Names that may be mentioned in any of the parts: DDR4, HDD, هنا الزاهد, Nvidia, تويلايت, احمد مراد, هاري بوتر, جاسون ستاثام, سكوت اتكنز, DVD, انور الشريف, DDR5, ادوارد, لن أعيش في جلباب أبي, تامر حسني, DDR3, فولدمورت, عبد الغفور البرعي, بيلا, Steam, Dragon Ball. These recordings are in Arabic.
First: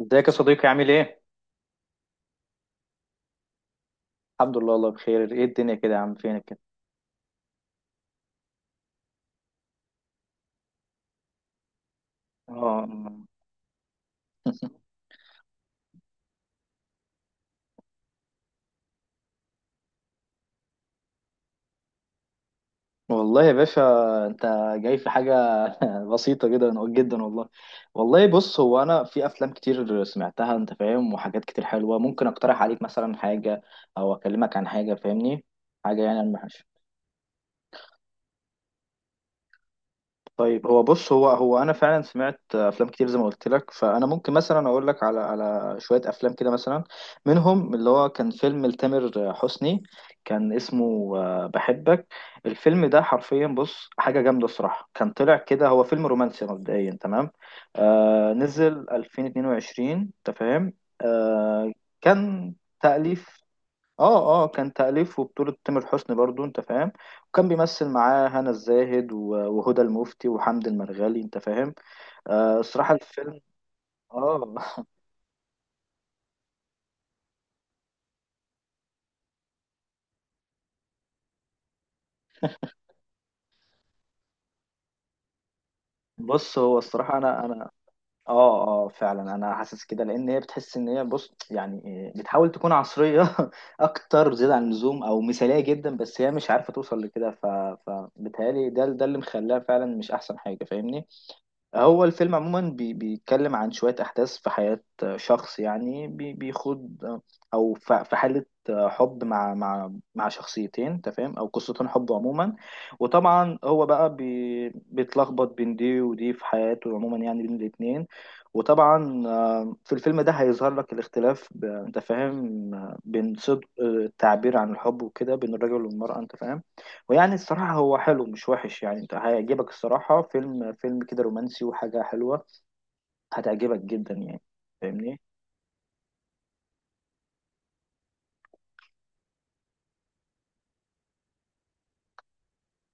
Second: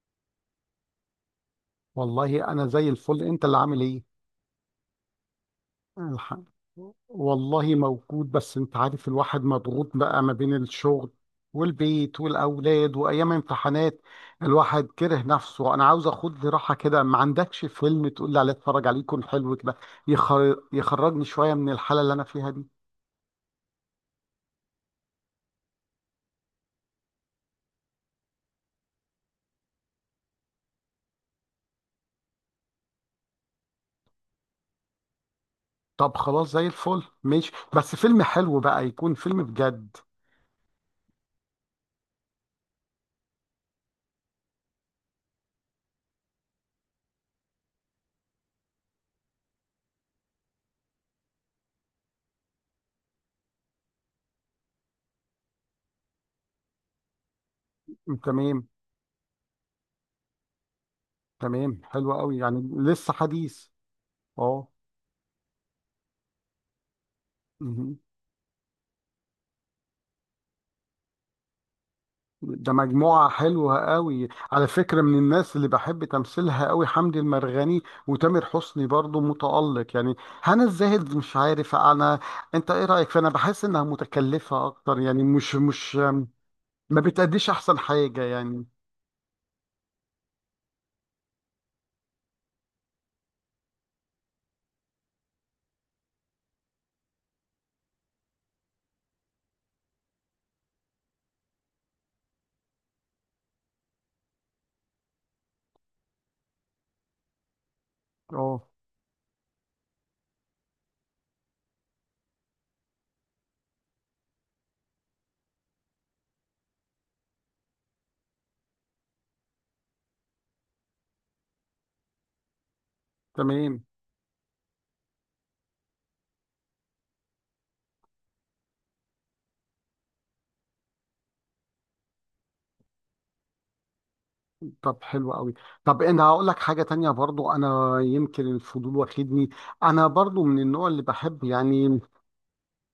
ازيك يا صديقي؟ عامل ايه؟ والله انا زي الفل، انت اللي عامل ايه؟ الحمد لله والله بخير. ايه الدنيا كده يا عم، الح... فينك كده؟ والله موجود، بس انت عارف الواحد مضغوط بقى ما بين الشغل والبيت اه والاولاد وايام امتحانات. الواحد كره نفسه، انا عاوز اخد لي راحه كده. ما عندكش فيلم تقول لي عليه اتفرج عليه يكون حلو كده، يخرجني شويه من الحاله اللي انا فيها دي؟ والله يا باشا، انت جاي في حاجة بسيطة جدا جدا والله. والله بص، هو انا في افلام كتير سمعتها انت فاهم، وحاجات كتير حلوة ممكن اقترح عليك مثلا حاجة او اكلمك عن حاجة، فاهمني؟ حاجة طب يعني. خلاص، زي الفل ماشي، بس فيلم حلو بقى، يكون فيلم بجد. طيب، هو بص هو انا فعلا سمعت افلام كتير زي ما قلت لك، فانا ممكن مثلا اقول لك على شويه افلام كده، مثلا منهم اللي هو كان فيلم لتامر حسني، كان اسمه بحبك. الفيلم ده حرفيا بص حاجه جامده الصراحه، كان طلع كده هو فيلم رومانسي مبدئيا، تمام. آه، تمام. نزل 2022، انت فاهم. آه، تمام، حلو قوي، كان يعني لسه تأليف. حديث. اه كان تأليف وبطولة تامر حسني برضو، انت فاهم. وكان بيمثل اه، معاه هنا الزاهد وهدى المفتي وحمد المرغالي، انت فاهم. آه ده الصراحة مجموعة الفيلم حلوة قوي اه على فكرة، من الناس اللي بحب تمثيلها قوي حمدي المرغني. وتامر حسني برضو متألق يعني. هنا الزاهد، مش عارف انا، انت ايه رأيك؟ فانا بحس انها متكلفة اكتر، يعني مش بص، هو ما الصراحة انا بتأديش انا احسن حاجة اه يعني. اه فعلا انا حاسس كده، لان هي بتحس ان هي بص يعني إيه، بتحاول تكون عصرية اكتر زيادة عن اللزوم، او مثالية جدا، بس هي مش عارفة توصل لكده. فبتهيألي ده اللي مخلاها فعلا مش احسن حاجة، فاهمني. هو الفيلم عموما بيتكلم عن شوية أحداث في حياة شخص، يعني بيخوض أو في حالة اه. حب مع مع شخصيتين، أنت فاهم، أو قصتين حب عموما. وطبعا هو بقى بيتلخبط بين دي ودي في حياته عموما، يعني بين الاتنين. وطبعا في الفيلم ده هيظهر لك الاختلاف أنت فاهم، بين صدق تمام. التعبير عن الحب وكده، بين الرجل والمرأة، أنت فاهم. ويعني الصراحة هو حلو، مش وحش يعني، انت هيعجبك الصراحة. فيلم كده رومانسي وحاجة حلوة، هتعجبك جدا يعني، طب فاهمني. حلو قوي. طب انا هقول لك حاجة تانية برضو، انا يمكن الفضول واخدني. انا برضو من النوع اللي بحب، يعني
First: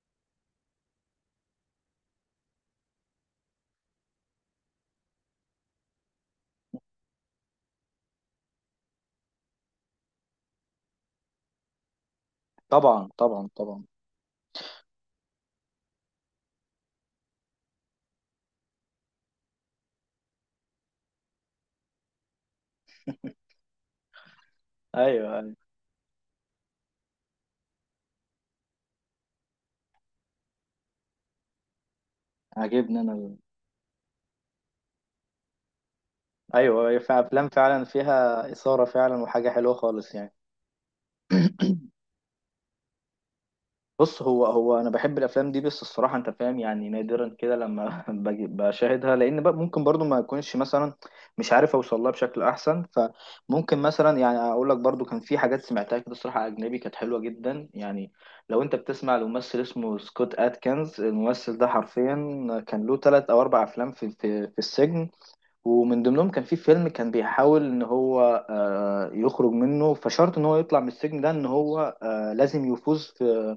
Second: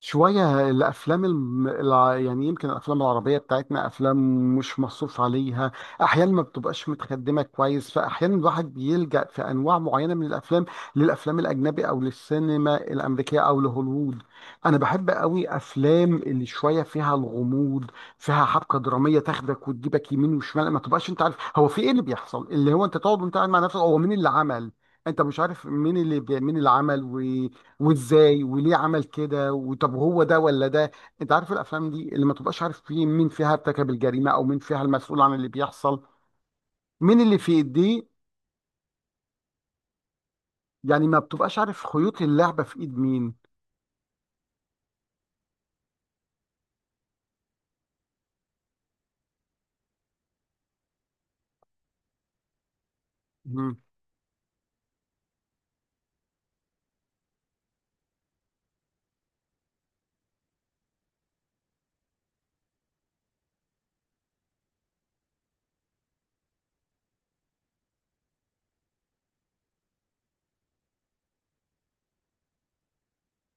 شوية الأفلام يعني يمكن الأفلام العربية بتاعتنا أفلام مش مصروف عليها. أحيانا ما بتبقاش متخدمة كويس، فأحيانا الواحد بيلجأ في أنواع معينة من الأفلام، للأفلام الأجنبي أو للسينما طبعا الأمريكية طبعا أو طبعا. لهوليوود. أنا بحب قوي أفلام اللي شوية فيها الغموض، فيها حبكة درامية تاخدك وتجيبك يمين وشمال. ما تبقاش أنت عارف هو في إيه اللي بيحصل، اللي هو أنت تقعد وأنت قاعد مع نفسك، هو مين اللي عمل. أنت ايوه مش ايوه، عارف مين اللي عمل، وازاي وليه عمل كده، وطب هو ده ولا ده. انت عارف الافلام دي اللي ما تبقاش عارف عاجبني فيه انا مين فيها ارتكب الجريمه، او مين فيها المسؤول عن اللي بيحصل، ايوه، هي في مين اللي افلام في فعلا ايديه. فيها إثارة فعلا وحاجة حلوة خالص يعني. يعني ما بتبقاش عارف خيوط اللعبه في ايد مين. بص، هو انا بحب الافلام دي، بس الصراحه انت فاهم يعني نادرا كده لما باجي بشاهدها، لان بقى ممكن برضو ما اكونش مثلا مش عارف اوصل لها بشكل احسن. مم. فممكن مثلا يعني اقول لك برضو، كان في حاجات سمعتها كده الصراحه اجنبي كانت حلوه جدا يعني. لو انت بتسمع لممثل اسمه سكوت اتكنز، الممثل ده حرفيا كان له ثلاث او اربع افلام في السجن. ومن ضمنهم كان في فيلم كان بيحاول ان هو يخرج منه، فشرط ان هو يطلع من السجن ده ان هو لازم يفوز في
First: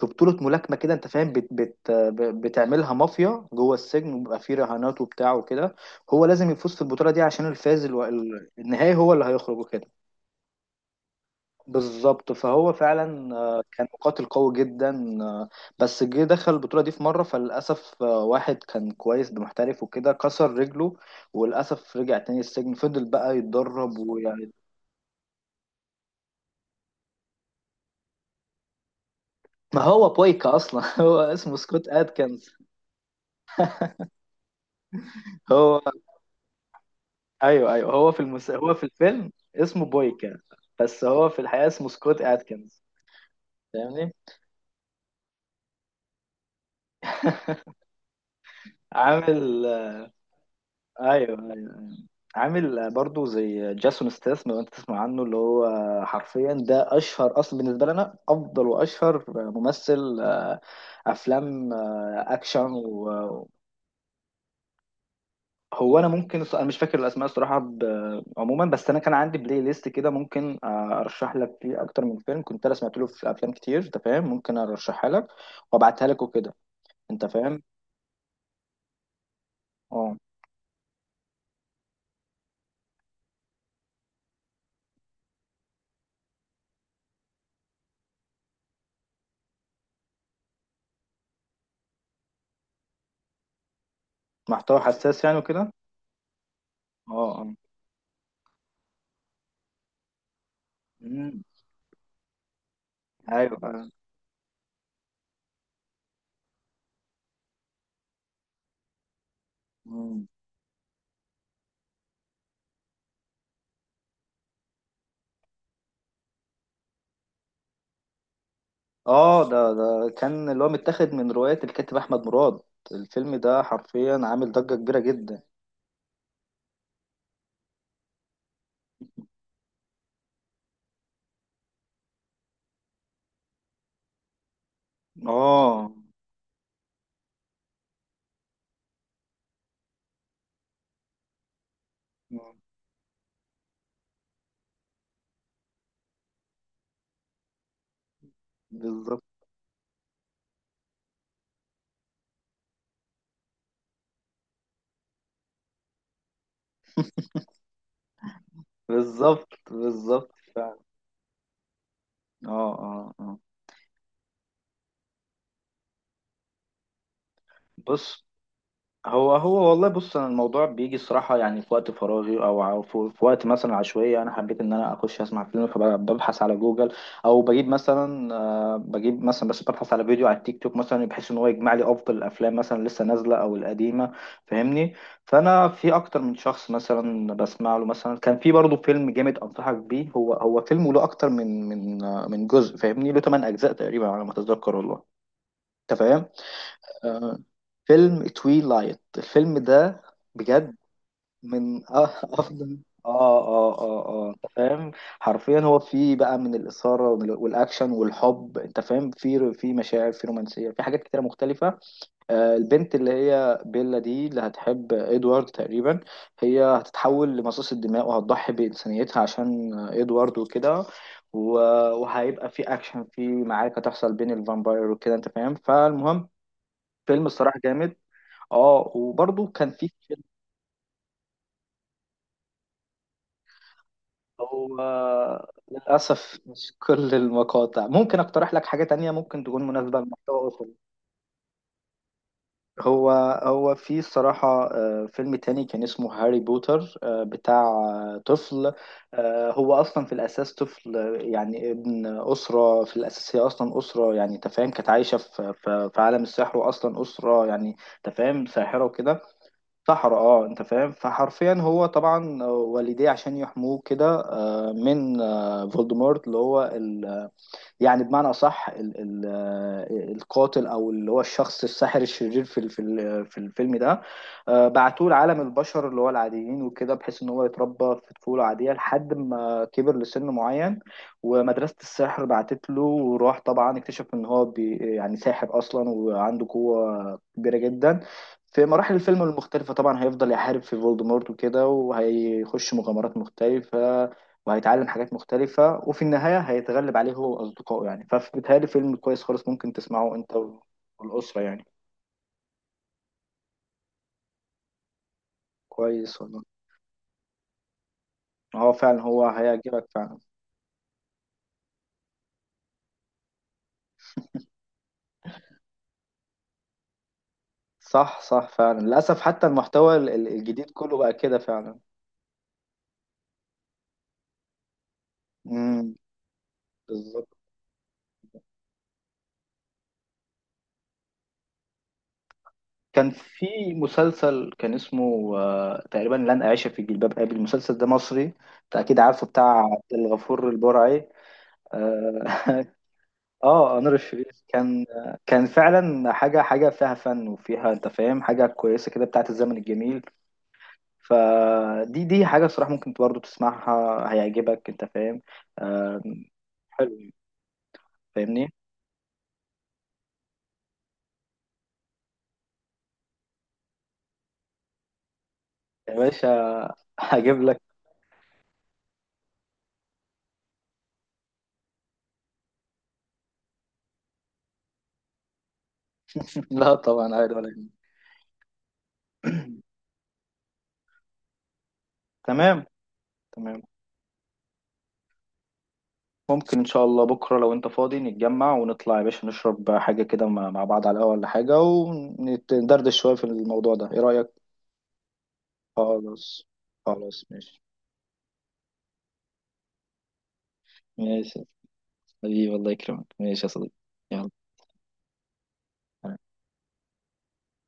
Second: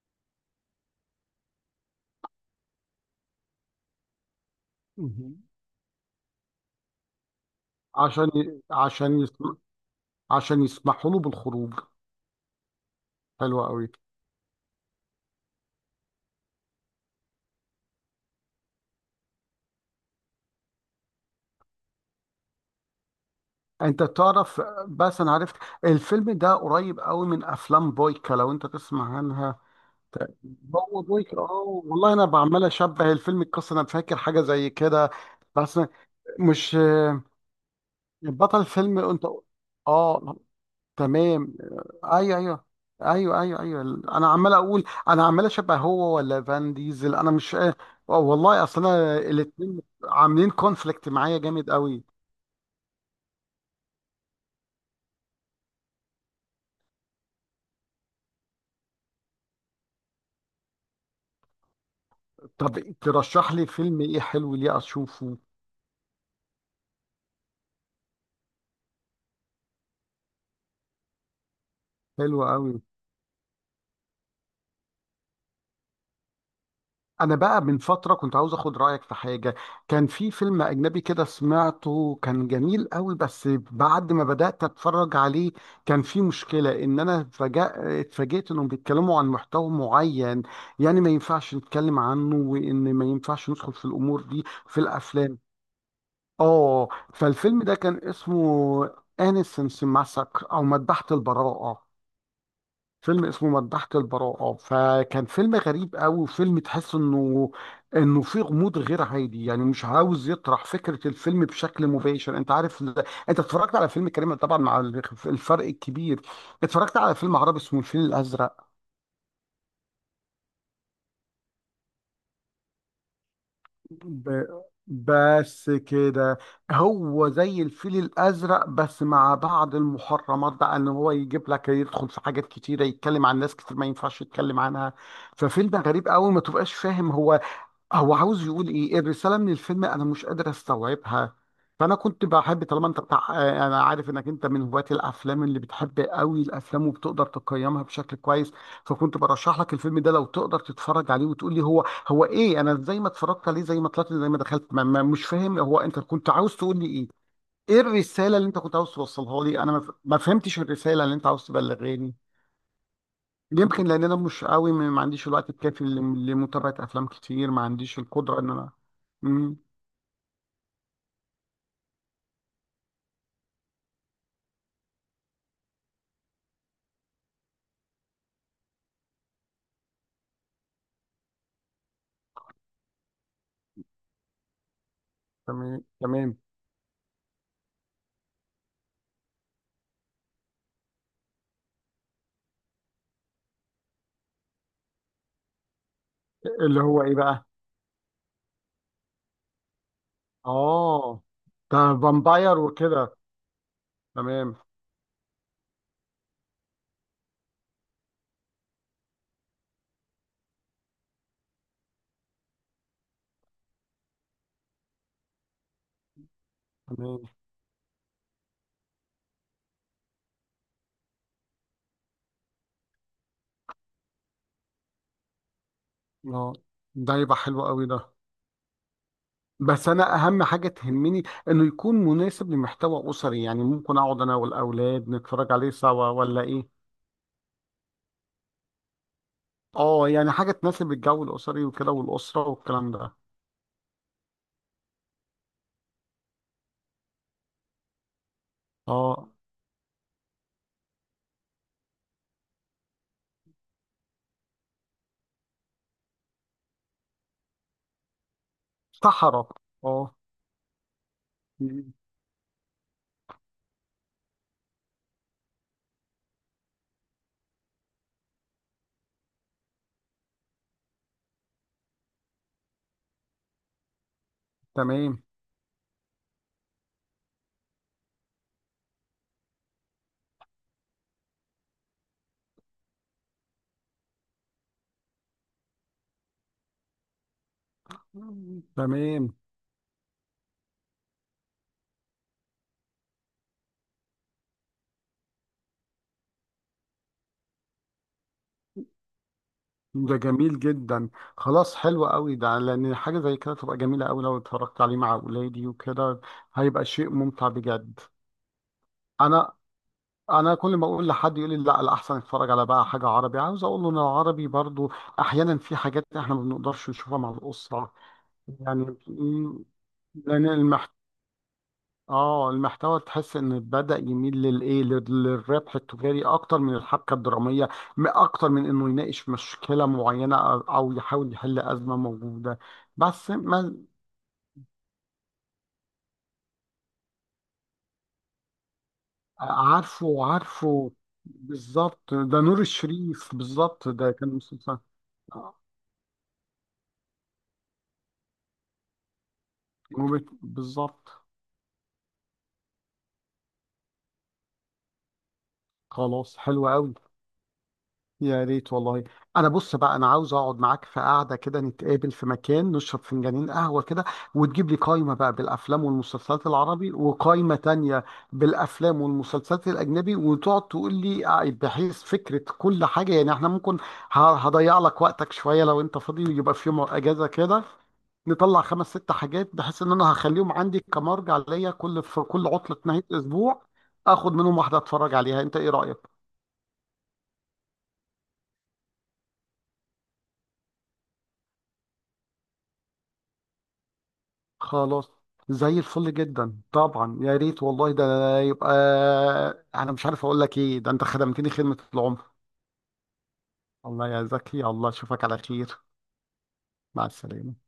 في بطولة ملاكمة كده، انت فاهم. بت بت بتعملها مافيا جوه السجن، وبيبقى فيه رهانات وبتاع مهم. وكده. هو لازم يفوز في البطولة دي عشان عشان ي- النهائي، هو عشان اللي يسم... هيخرج وكده. عشان يسمحوا له بالخروج. بالظبط، فهو فعلا حلو كان قوي. مقاتل قوي جدا، بس جه دخل البطولة دي في مرة، فللأسف واحد كان كويس محترف وكده كسر رجله، وللأسف رجع تاني السجن، فضل بقى يتدرب انت ويعني. تعرف، بس انا عرفت الفيلم ده قريب قوي من افلام بويكا، لو انت تسمع عنها. ما هو بويكا أصلا هو هو بويكا، اسمه اه سكوت والله، انا أدكنز. بعمل اشبه الفيلم، القصه انا فاكر حاجه زي كده، هو بس مش ايوه ايوه، هو بطل هو في فيلم انت. الفيلم اسمه اه. بويكا، بس هو في تمام. الحقيقه اسمه سكوت ايوه، ايوه. اتكنز، ايوه، ايوه، ايوه. فاهمني. انا عمال اقول، انا عمال اشبه هو ولا فان ديزل، انا مش والله. اصل انا عامل الاثنين ايوه. عاملين كونفليكت معايا ايوه جامد أيوة. قوي. عامل برضو زي جاسون ستاثام، لو انت تسمع عنه، اللي هو حرفيا ده اشهر اصلا بالنسبه لنا، افضل واشهر ممثل افلام اكشن طب ترشح لي فيلم ايه حلو ليه اشوفه. هو انا ممكن انا مش فاكر الاسماء الصراحه، عموما بس انا كان عندي بلاي ليست كده، ممكن ارشح لك فيه اكتر من حلو فيلم، كنت قوي. انا سمعت له في افلام كتير انت فاهم، ممكن ارشحها لك وابعتها لك وكده، انت انا فاهم. بقى من فتره كنت عاوز اخد رايك في حاجه. كان اه، في فيلم اجنبي كده سمعته، كان جميل قوي، بس بعد ما بدات اتفرج عليه كان في مشكله ان انا فجأة اتفاجئت انهم بيتكلموا عن محتوى معين، يعني ما ينفعش نتكلم عنه، وان ما ينفعش ندخل في الامور دي في محتوى حساس يعني الافلام. وكده. اه. اه فالفيلم ده كان اسمه انيسنس ماسك، او مذبحه مم. البراءه. فيلم اسمه ايوه مذبحة آه. البراءة، فكان فيلم غريب قوي، وفيلم تحس انه انه فيه غموض غير عادي. يعني مش مم. عاوز يطرح فكرة الفيلم بشكل مباشر. انت عارف انت اتفرجت على فيلم كريم طبعا، مع الفرق الكبير اتفرجت على فيلم عربي اسمه الفيل الازرق. اه، ده كان اللي هو متاخد من روايه الكاتب احمد مراد. الفيلم ده حرفيا ب... عامل ضجه كبيره جدا. بس كده، هو زي الفيل الازرق، بس مع بعض المحرمات بقى، ان هو يجيب لك يدخل في حاجات كتيرة، يتكلم عن ناس كتير ما ينفعش يتكلم عنها. ففيلم اه، غريب قوي، ما تبقاش فاهم هو، هو عاوز يقول ايه الرساله من الفيلم، انا مش قادر استوعبها. فانا كنت بحب، طالما انت بتاع، انا عارف انك انت من هواة الافلام اللي بتحب قوي الافلام وبتقدر تقيمها بشكل كويس، فكنت بالظبط برشح لك الفيلم ده لو تقدر تتفرج عليه وتقول لي هو ايه. انا زي ما اتفرجت عليه، زي ما طلعت، زي ما دخلت، ما مش فاهم هو انت كنت عاوز تقول لي ايه. ايه الرساله اللي انت كنت عاوز توصلها بالظبط لي؟ انا ما بالظبط فهمتش فعلا. الرساله اللي انت عاوز تبلغاني. اه يمكن لان انا مش قوي، ما عنديش الوقت الكافي لمتابعه افلام كتير. ما عنديش بص، القدره ان انا. هو امم. هو والله بص، انا الموضوع بيجي الصراحه يعني في وقت فراغي، او في وقت مثلا عشوائي انا حبيت ان انا اخش اسمع فيلم، فببحث على جوجل. او بجيب مثلا بجيب مثلا بس ببحث على فيديو على التيك توك مثلا، بحيث ان هو يجمع لي افضل الافلام مثلا لسه نازله او القديمه، فاهمني. فانا تمام، في اكتر من تمام. شخص مثلا بسمع له، مثلا كان في برضه فيلم جامد انصحك بيه، هو فيلم له اكتر من جزء، فاهمني، له 8 اجزاء تقريبا على ما اتذكر والله، انت فاهم. اللي هو ايه آه، بقى؟ فيلم تويلايت، الفيلم ده بجد اه، ده من فامباير افضل. وكده. اه انت تمام، فاهم، حرفيا هو فيه بقى من الاثاره والاكشن والحب، انت فاهم، في مشاعر، في رومانسيه، في حاجات كتيره مختلفه. آه البنت اللي هي بيلا دي اللي هتحب ادوارد تقريبا، هي تمام. هتتحول لمصاص الدماء وهتضحي بانسانيتها عشان ادوارد وكده. و- وهيبقى في اكشن، في معركه تحصل بين الفامباير وكده، انت فاهم. فالمهم، اه، ده فيلم يبقى الصراحه حلو قوي جامد. ده. اه وبرضه كان بس في انا فيلم اهم حاجه تهمني انه يكون مناسب لمحتوى اسري، يعني ممكن اقعد انا هو والاولاد نتفرج عليه سوا للأسف ولا مش ايه. كل المقاطع. ممكن أقترح لك حاجة تانية ممكن تكون مناسبة اه، يعني للمحتوى حاجه أصلا. تناسب الجو الاسري وكده، والاسره والكلام هو ده. هو في الصراحة فيلم تاني كان اسمه هاري بوتر، بتاع طفل. اه. هو أصلا في الأساس طفل، يعني ابن أسرة في الأساس، هي أصلا أسرة يعني تفاهم كانت عايشة في عالم السحر، وأصلا أسرة يعني تفاهم ساحرة وكده. صحراء. اه. سحر اه، انت فاهم، فحرفيا هو مم. طبعا والديه عشان يحموه كده من فولدمورت اللي هو يعني بمعنى أصح ال القاتل، أو اللي هو الشخص الساحر الشرير في الفيلم ده، بعتوه تمام. لعالم البشر اللي هو العاديين وكده، بحيث إن هو يتربى في طفولة عادية لحد ما كبر لسن معين. ومدرسة السحر بعتت له وراح، طبعا اكتشف إن هو يعني ساحر أصلا، وعنده قوة كبيرة جدا. مم. في مراحل الفيلم تمام. المختلفة طبعا هيفضل يحارب في فولدمورت وكده، وهيخش مغامرات مختلفة وهيتعلم حاجات مختلفة، وفي النهاية هيتغلب عليه هو وأصدقائه يعني. فبيتهيألي فيلم كويس خالص، ممكن تسمعه ده أنت جميل جدا. والأسرة يعني. خلاص، حلو قوي ده، لان حاجه زي كده تبقى جميله قوي لو اتفرجت عليه مع اولادي كويس وكده. والله، هيبقى شيء ممتع بجد. هو فعلا هو انا هيعجبك فعلا. انا كل ما اقول لحد يقول لي لا، الاحسن اتفرج على بقى حاجه عربي. عاوز اقول له ان العربي برضو احيانا في حاجات احنا ما بنقدرش نشوفها مع الاسره. صح فعلا يعني للأسف، حتى م- المحتوى لان الجديد المحت... كله بقى كده فعلا. اه، المحتوى تحس ان بدأ يميل للايه، للربح امم، التجاري اكتر من الحبكه بالظبط. الدراميه. اكتر من انه يناقش مشكله معينه، او يحاول يحل ازمه موجوده. كان بس في ما. مسلسل كان اسمه تقريبا لن أعيش في جلباب أبي. المسلسل ده مصري أنت أكيد عارفه، بتاع عبد عارفه، الغفور عارفه. البرعي. بالظبط، ده آه، نور الشريف، اه بالظبط، انور ده كان الشريف مسلسل. كان، كان آه، فعلا حاجه، فيها فن وفيها انت فاهم حاجه كويسه كده بتاعت الزمن الجميل. بالظبط. فدي حاجه صراحه ممكن برضه تسمعها هيعجبك، انت فاهم. آه، خلاص، حلو قوي. حلو، يا فاهمني. ريت والله. انا بص بقى، انا عاوز اقعد معاك في قعده كده، نتقابل في مكان نشرب فنجانين قهوه كده، وتجيب لي قائمه بقى بالافلام يا والمسلسلات باشا العربي، هجيب وقائمه لك. تانية بالافلام والمسلسلات الاجنبي، وتقعد تقول لي بحيث فكره كل حاجه. يعني احنا ممكن هضيع لك وقتك شويه، لو انت فاضي يبقى في لا يوم طبعا، اجازه عادي ولا كده، يهمك. نطلع 5 6 حاجات، بحيث ان انا هخليهم عندي كمرجع ليا، في كل تمام عطله نهايه تمام. اسبوع اخد منهم واحده اتفرج عليها. انت ايه رايك؟ ممكن ان شاء الله بكره لو انت فاضي نتجمع ونطلع يا باشا، نشرب حاجه كده مع بعض على القهوه ولا حاجه، وندردش شويه في الموضوع ده، ايه رايك؟ خلاص، زي الفل خلاص جدا طبعا، خلاص، يا ماشي. ريت والله ده. يبقى انا مش عارف اقول لك ايه، ده انت ماشي خدمتني خدمة العمر. حبيبي، الله يكرمك، ماشي يا صديقي. الله يا يلا. زكي، الله، اشوفك على خير. مع السلامة.